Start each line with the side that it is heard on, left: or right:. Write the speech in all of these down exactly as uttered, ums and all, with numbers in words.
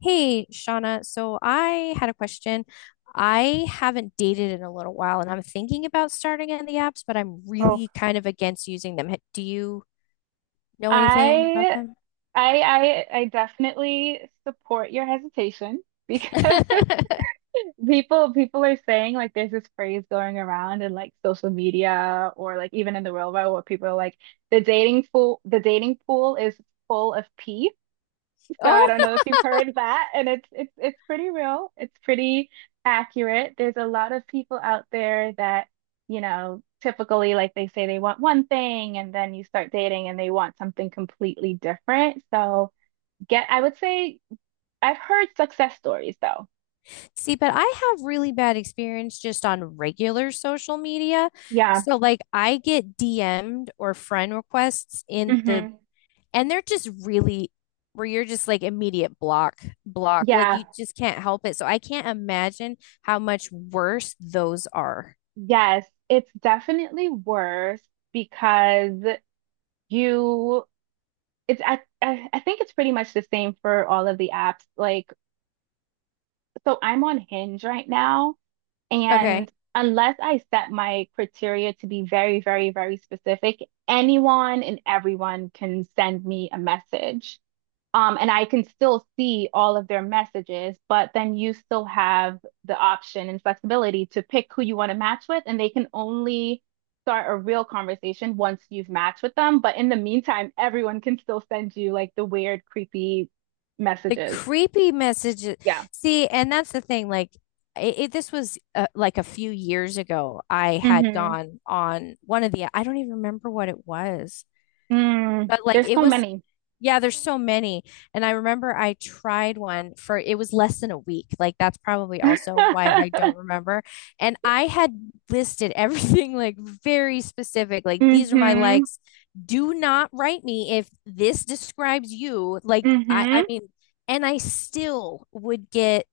left: Hey, Shauna. So I had a question. I haven't dated in a little while and I'm thinking about starting it in the apps, but I'm
right: Oh,
left: really kind of against using them. Ha- Do you know anything about
right: I
left: them?
right: I I I definitely support your hesitation because people people are saying like there's this phrase going around in like social media or like even in the real world where people are like the dating pool the dating pool is full of pee. So I
left: Oh,
right: don't know if you've heard that, and it's it's it's pretty real. It's pretty accurate. There's a lot of people out there that, you know, typically like they say they want one thing and then you start dating and they want something completely different. So get, I would say I've heard success stories though.
left: see, but I have really bad experience just on regular social media.
right: Yeah.
left: So, like, I get D M'd or friend requests in the
right: hmm
left: and they're just really where you're just like immediate block block like
right: Yeah.
left: you just can't help it, so I can't imagine how much worse those are.
right: Yes. It's definitely worse because you it's I, I I think it's pretty much the same for all of the apps. Like so I'm on Hinge right now, and
left: Okay,
right: unless I set my criteria to be very, very, very specific, anyone and everyone can send me a message. Um, and I can still see all of their messages, but then you still have the option and flexibility to pick who you want to match with, and they can only start a real conversation once you've matched with them. But in the meantime, everyone can still send you like the weird, creepy
left: the
right: messages.
left: creepy messages.
right: Yeah.
left: See, and that's the thing, like it, it- this was uh, like a few years ago. I had
right: hmm
left: gone on one of the, I don't even remember what it was,
right: Mm,
left: but like
right: there's
left: it
right: so
left: was,
right: many.
left: yeah, there's so many. And I remember I tried one for, it was less than a week. Like, that's probably also why I don't remember. And I had listed everything like very specific. Like, these are my
right: Mm-hmm.
left: likes. Do not write me if this describes you. Like I I
right: Mm-hmm.
left: mean, and I still would get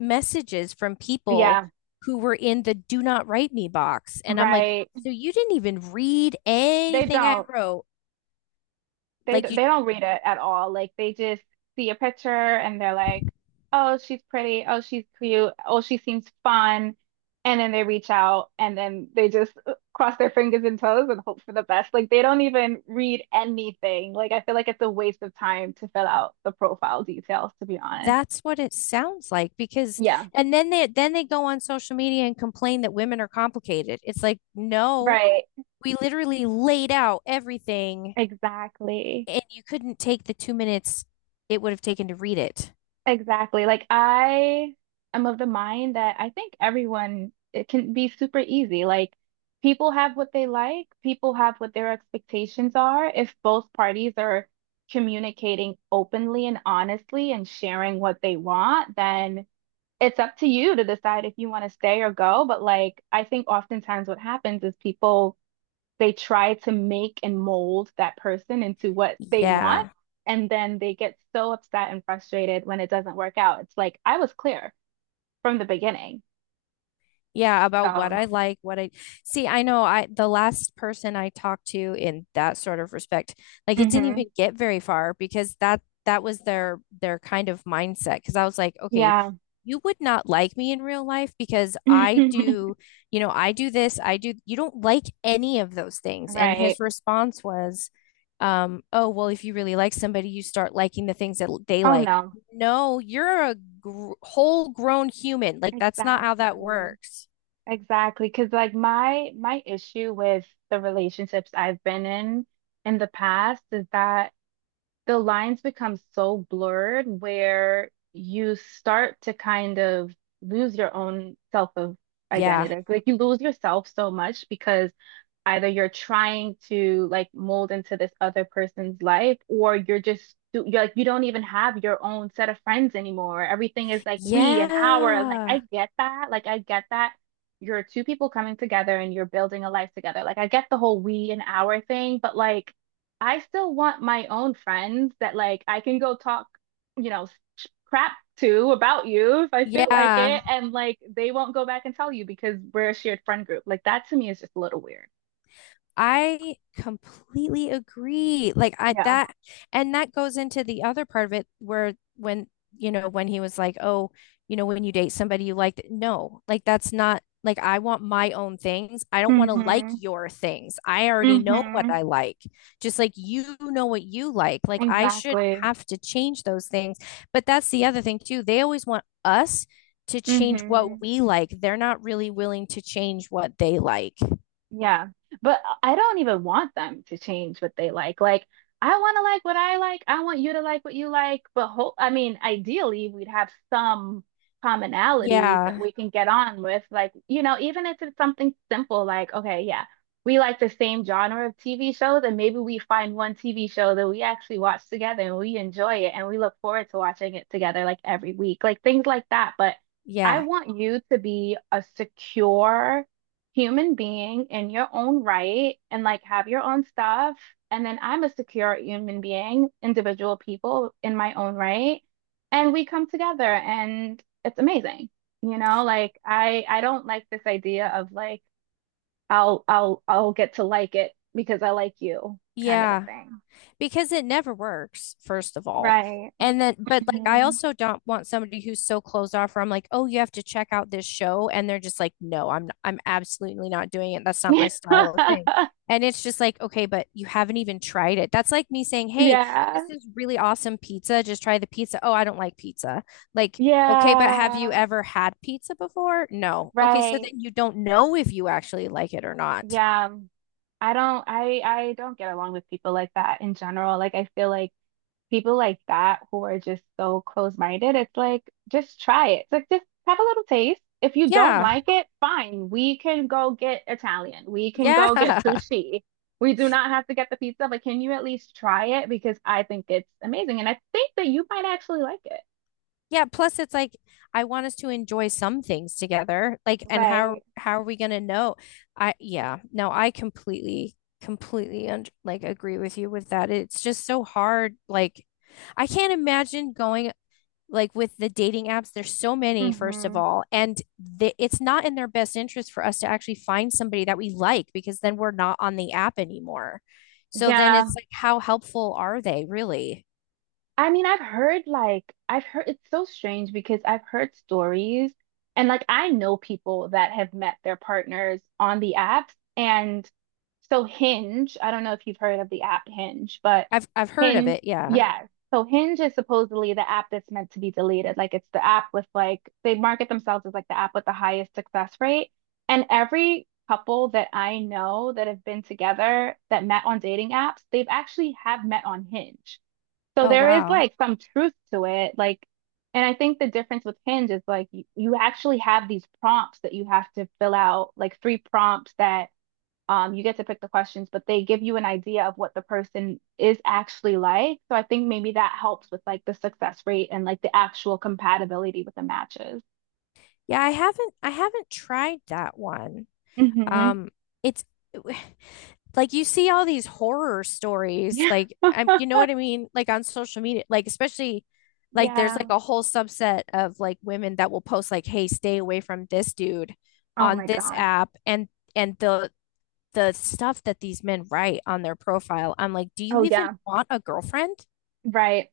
left: messages from people
right: Yeah,
left: who were in the do not write me box. And I'm like,
right: right.
left: so you didn't even read
right: They
left: anything I
right: don't.
left: wrote.
right: They d-
left: Like you.
right: they don't read it at all. Like they just see a picture and they're like, "Oh, she's pretty. Oh, she's cute. Oh, she seems fun." And then they reach out and then they just uh, cross their fingers and toes and hope for the best. Like they don't even read anything. Like I feel like it's a waste of time to fill out the profile details, to be honest.
left: That's what it sounds like, because
right: Yeah,
left: and then they then they go on social media and complain that women are complicated. It's like, no,
right: right.
left: we literally laid out everything
right: Exactly.
left: and you couldn't take the two minutes it would have taken to read it.
right: Exactly. Like I am of the mind that I think everyone it can be super easy. Like people have what they like, people have what their expectations are. If both parties are communicating openly and honestly and sharing what they want, then it's up to you to decide if you want to stay or go. But like I think oftentimes what happens is people they try to make and mold that person into what they want.
left: Yeah.
right: And then they get so upset and frustrated when it doesn't work out. It's like, I was clear from the beginning.
left: Yeah, about what
right: So,
left: I like, what I see. I know I, the last person I talked to in that sort of respect, like it didn't even
right: mhm.
left: get very far because that, that was their their kind of mindset. Because I was like, okay,
right: Yeah.
left: you would not like me in real life because I do, you know, I do this, I do. You don't like any of those things. And
right: Right.
left: his response was, um, oh, well, if you really like somebody, you start liking the things that l- they
right: Oh,
left: like.
right: no.
left: No, you're a gr whole grown human. Like, that's not how that
right: Exactly.
left: works.
right: Exactly. Because like my my issue with the relationships I've been in in the past is that the lines become so blurred where you start to kind of lose your own self of
left: Yeah.
right: identity. Like you lose yourself so much because either you're trying to like mold into this other person's life or you're just you're like you don't even have your own set of friends anymore. Everything is like we and our and like I
left: Yeah.
right: get that. Like I get that you're two people coming together and you're building a life together. Like I get the whole we and our thing, but like I still want my own friends that like I can go talk, you know, sh- crap to about you if I feel like
left: Yeah.
right: it and like they won't go back and tell you because we're a shared friend group. Like that to me is just a little weird.
left: I completely agree. Like I,
right: Yeah.
left: that, and that goes into the other part of it where when, you know, when he was like, "Oh, you know, when you date somebody you like," no, like, that's not, like, I want my own things. I don't want to like
right: Mm-hmm.
left: your things. I already know what
right: Mm-hmm.
left: I like. Just like you know what you like. Like, I should
right: Exactly.
left: have to change those things. But that's the other thing too. They always want us to change
right: Mm-hmm.
left: what we like. They're not really willing to change what they like.
right: Yeah, but I don't even want them to change what they like. Like, I want to like what I like. I want you to like what you like. But ho I mean, ideally, we'd have some commonalities that
left: Yeah.
right: we can get on with. Like, you know, even if it's something simple, like, okay, yeah, we like the same genre of T V shows, and maybe we find one T V show that we actually watch together and we enjoy it and we look forward to watching it together like every week, like things like that. But I
left: Yeah.
right: want you to be a secure human being in your own right and like have your own stuff. And then I'm a secure human being, individual people in my own right. And we come together and it's amazing. You know, like I I don't like this idea of like I'll I'll I'll get to like it because I like you kind of a
left: Yeah,
right: thing.
left: because it never works, first of all.
right: Right.
left: And then, but like, I
right: Mhm.
left: also don't want somebody who's so closed off where I'm like, oh, you have to check out this show. And they're just like, no, I'm, I'm absolutely not doing it. That's not my style of thing. And it's just like, okay, but you haven't even tried it. That's like me saying, hey,
right: Yeah.
left: this is really awesome pizza. Just try the pizza. Oh, I don't like pizza. Like, okay, but have you
right: Yeah.
left: ever had pizza before? No. Okay, so
right: Right.
left: then you don't know if you actually like it or not.
right: Yeah. I don't I I don't get along with people like that in general. Like I feel like people like that who are just so close-minded, it's like just try it. It's like just have a little taste. If you don't
left: Yeah.
right: like it, fine. We can go get Italian. We can go get
left: Yeah.
right: sushi. We do not have to get the pizza, but can you at least try it? Because I think it's amazing. And I think that you might actually like it.
left: Yeah, plus it's like I want us to enjoy some things together. Like, and how
right: Right.
left: how are we gonna know? I, yeah, no, I completely completely un like agree with you with that. It's just so hard. Like, I can't imagine going like with the dating apps. There's so many, first of
right: Mm-hmm.
left: all, and the, it's not in their best interest for us to actually find somebody that we like because then we're not on the app anymore. So then
right: Yeah.
left: it's like, how helpful are they really?
right: I mean, I've heard like I've heard it's so strange because I've heard stories and like I know people that have met their partners on the apps and so Hinge, I don't know if you've heard of the app Hinge, but
left: I've I've heard of
right: Hinge,
left: it. Yeah.
right: yeah. So Hinge is supposedly the app that's meant to be deleted. Like it's the app with like they market themselves as like the app with the highest success rate. And every couple that I know that have been together that met on dating apps, they've actually have met on Hinge. So
left: Oh,
right: there is
left: wow.
right: like some truth to it. Like, and I think the difference with Hinge is like you, you actually have these prompts that you have to fill out, like three prompts that um you get to pick the questions, but they give you an idea of what the person is actually like. So I think maybe that helps with like the success rate and like the actual compatibility with the matches.
left: Yeah, I haven't I haven't tried that one.
right: hmm
left: Um, it's like you see all these horror stories,
right: Yeah.
left: like I'm, you know what I mean? Like on social media, like especially like there's
right: Yeah.
left: like a whole subset of like women that will post like, "Hey, stay away from this dude
right: Oh
left: on
right: my
left: this
right: gosh.
left: app," and and the the stuff that these men write on their profile. I'm like, "Do you
right: Oh
left: even
right: yeah.
left: want a girlfriend?"
right: Right.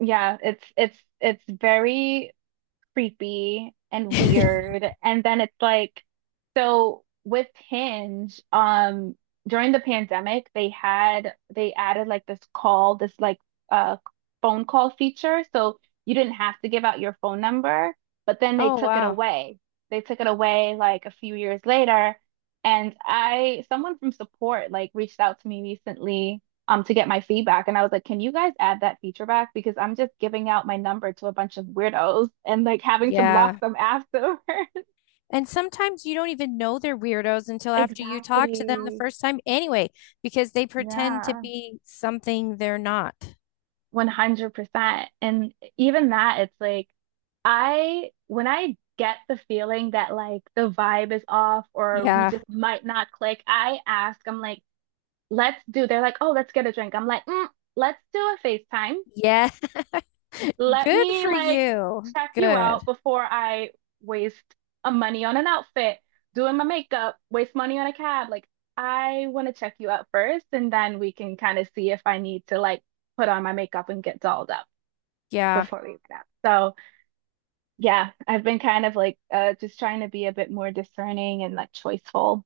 right: Yeah. It's it's it's very creepy and weird. And then it's like, so with Hinge, um, during the pandemic, they had they added like this call, this like uh phone call feature. So you didn't have to give out your phone number, but then they
left: Oh,
right: took it
left: wow.
right: away. They took it away like a few years later. And I, someone from support like reached out to me recently um to get my feedback and I was like, "Can you guys add that feature back because I'm just giving out my number to a bunch of weirdos and like having to block
left: Yeah.
right: them afterwards."
left: And sometimes you don't even know they're weirdos until after you talk to them the
right: Exactly.
left: first time anyway, because they pretend to
right: Yeah,
left: be something they're not.
right: one hundred percent. And even that it's like I when I get the feeling that like the vibe is off or we
left: Yeah.
right: just might not click, I ask, I'm like, "Let's do." They're like, "Oh, let's get a drink." I'm like, mm, "Let's do a FaceTime."
left: Yeah.
right: Let
left: Good
right: me
left: for
right: like
left: you.
right: check you out
left: Good.
right: before I waste a money on an outfit, doing my makeup, waste money on a cab. Like I want to check you out first, and then we can kind of see if I need to like put on my makeup and get dolled up
left: Yeah.
right: before we get out. So yeah, I've been kind of like uh, just trying to be a bit more discerning and like choiceful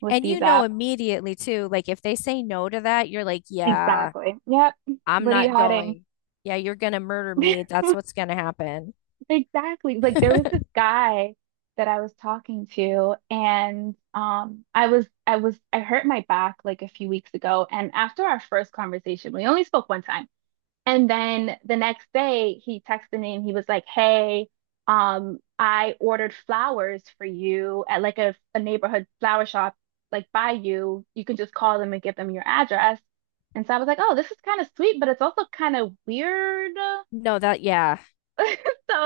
right: with
left: And
right: these
left: you know
right: apps.
left: immediately too, like if they say no to that, you're like, yeah,
right: Exactly. Yep.
left: I'm
right: What are you
left: not
right: hiding?
left: going. Yeah, you're gonna murder me. That's what's gonna happen.
right: Exactly. Like there was this guy that I was talking to and um I was I was I hurt my back like a few weeks ago and after our first conversation we only spoke one time and then the next day he texted me and he was like, "Hey, um I ordered flowers for you at like a, a neighborhood flower shop like by you. You can just call them and give them your address." And so I was like, "Oh, this is kind of sweet, but it's also kind of weird."
left: No, that, yeah.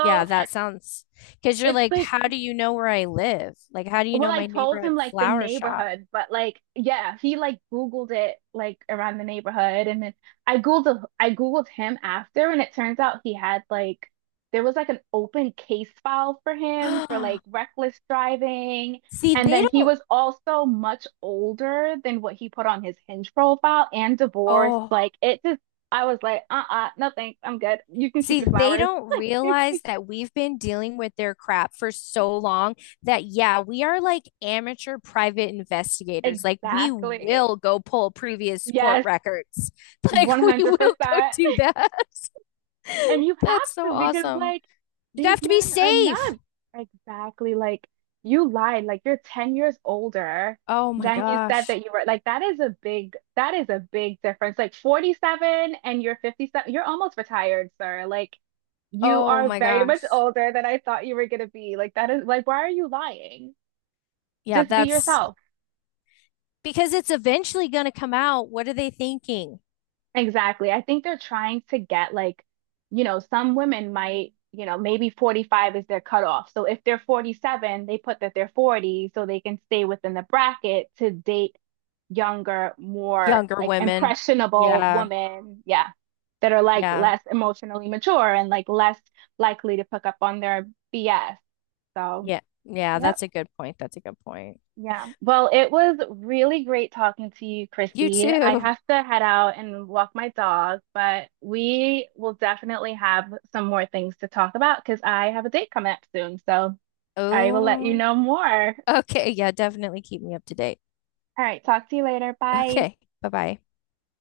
left: Yeah, that sounds, because you're
right: it's
left: like,
right: like
left: how do you know where I live? Like, how do you
right: well,
left: know
right: I
left: my
right: told him
left: neighborhood
right: like the
left: flower shop?
right: neighborhood, but like yeah, he like Googled it like around the neighborhood and then I Googled I Googled him after and it turns out he had like there was like an open case file for him for like reckless driving
left: See,
right: and
left: they
right: then he
left: don't,
right: was also much older than what he put on his Hinge profile and divorced.
left: oh,
right: Like it just I was like, uh-uh, no thanks, I'm good. You can keep
left: see,
right: your
left: they
right: flowers.
left: don't realize that we've been dealing with their crap for so long that, yeah, we are like amateur private investigators. Like, we
right: Exactly.
left: will go pull previous court
right: Yes,
left: records. Like, we will go
right: one hundred percent.
left: do that.
right: And you have
left: That's so
right: to because
left: awesome.
right: like
left: You
right: these
left: have to be
right: men are
left: safe.
right: nuts. Exactly. Like you lied. Like you're ten years older
left: Oh my
right: than you said
left: gosh.
right: that you were. Like that is a big that is a big difference. Like forty-seven and you're fifty-seven. You're almost retired, sir. Like you
left: Oh
right: are
left: my
right: very much
left: gosh.
right: older than I thought you were gonna be. Like that is like why are you lying?
left: Yeah,
right: Just be
left: that's
right: yourself.
left: because it's eventually going to come out. What are they thinking?
right: Exactly. I think they're trying to get like, you know, some women might, you know, maybe forty-five is their cutoff. So if they're forty-seven, they put that they're forty so they can stay within the bracket to date younger, more
left: Younger
right: like
left: women.
right: impressionable
left: Yeah.
right: women. Yeah. That are like
left: Yeah.
right: less emotionally mature and like less likely to pick up on their B S. So,
left: Yeah. Yeah,
right: yep.
left: that's a good point. That's a good point.
right: Yeah. Well, it was really great talking to you,
left: You
right: Chrissy. I
left: too.
right: have to head out and walk my dog, but we will definitely have some more things to talk about because I have a date coming up soon. So I will let you
left: Oh,
right: know more. All
left: okay. Yeah, definitely keep me up to date.
right: right. Talk to you later. Bye.
left: Okay. Bye-bye.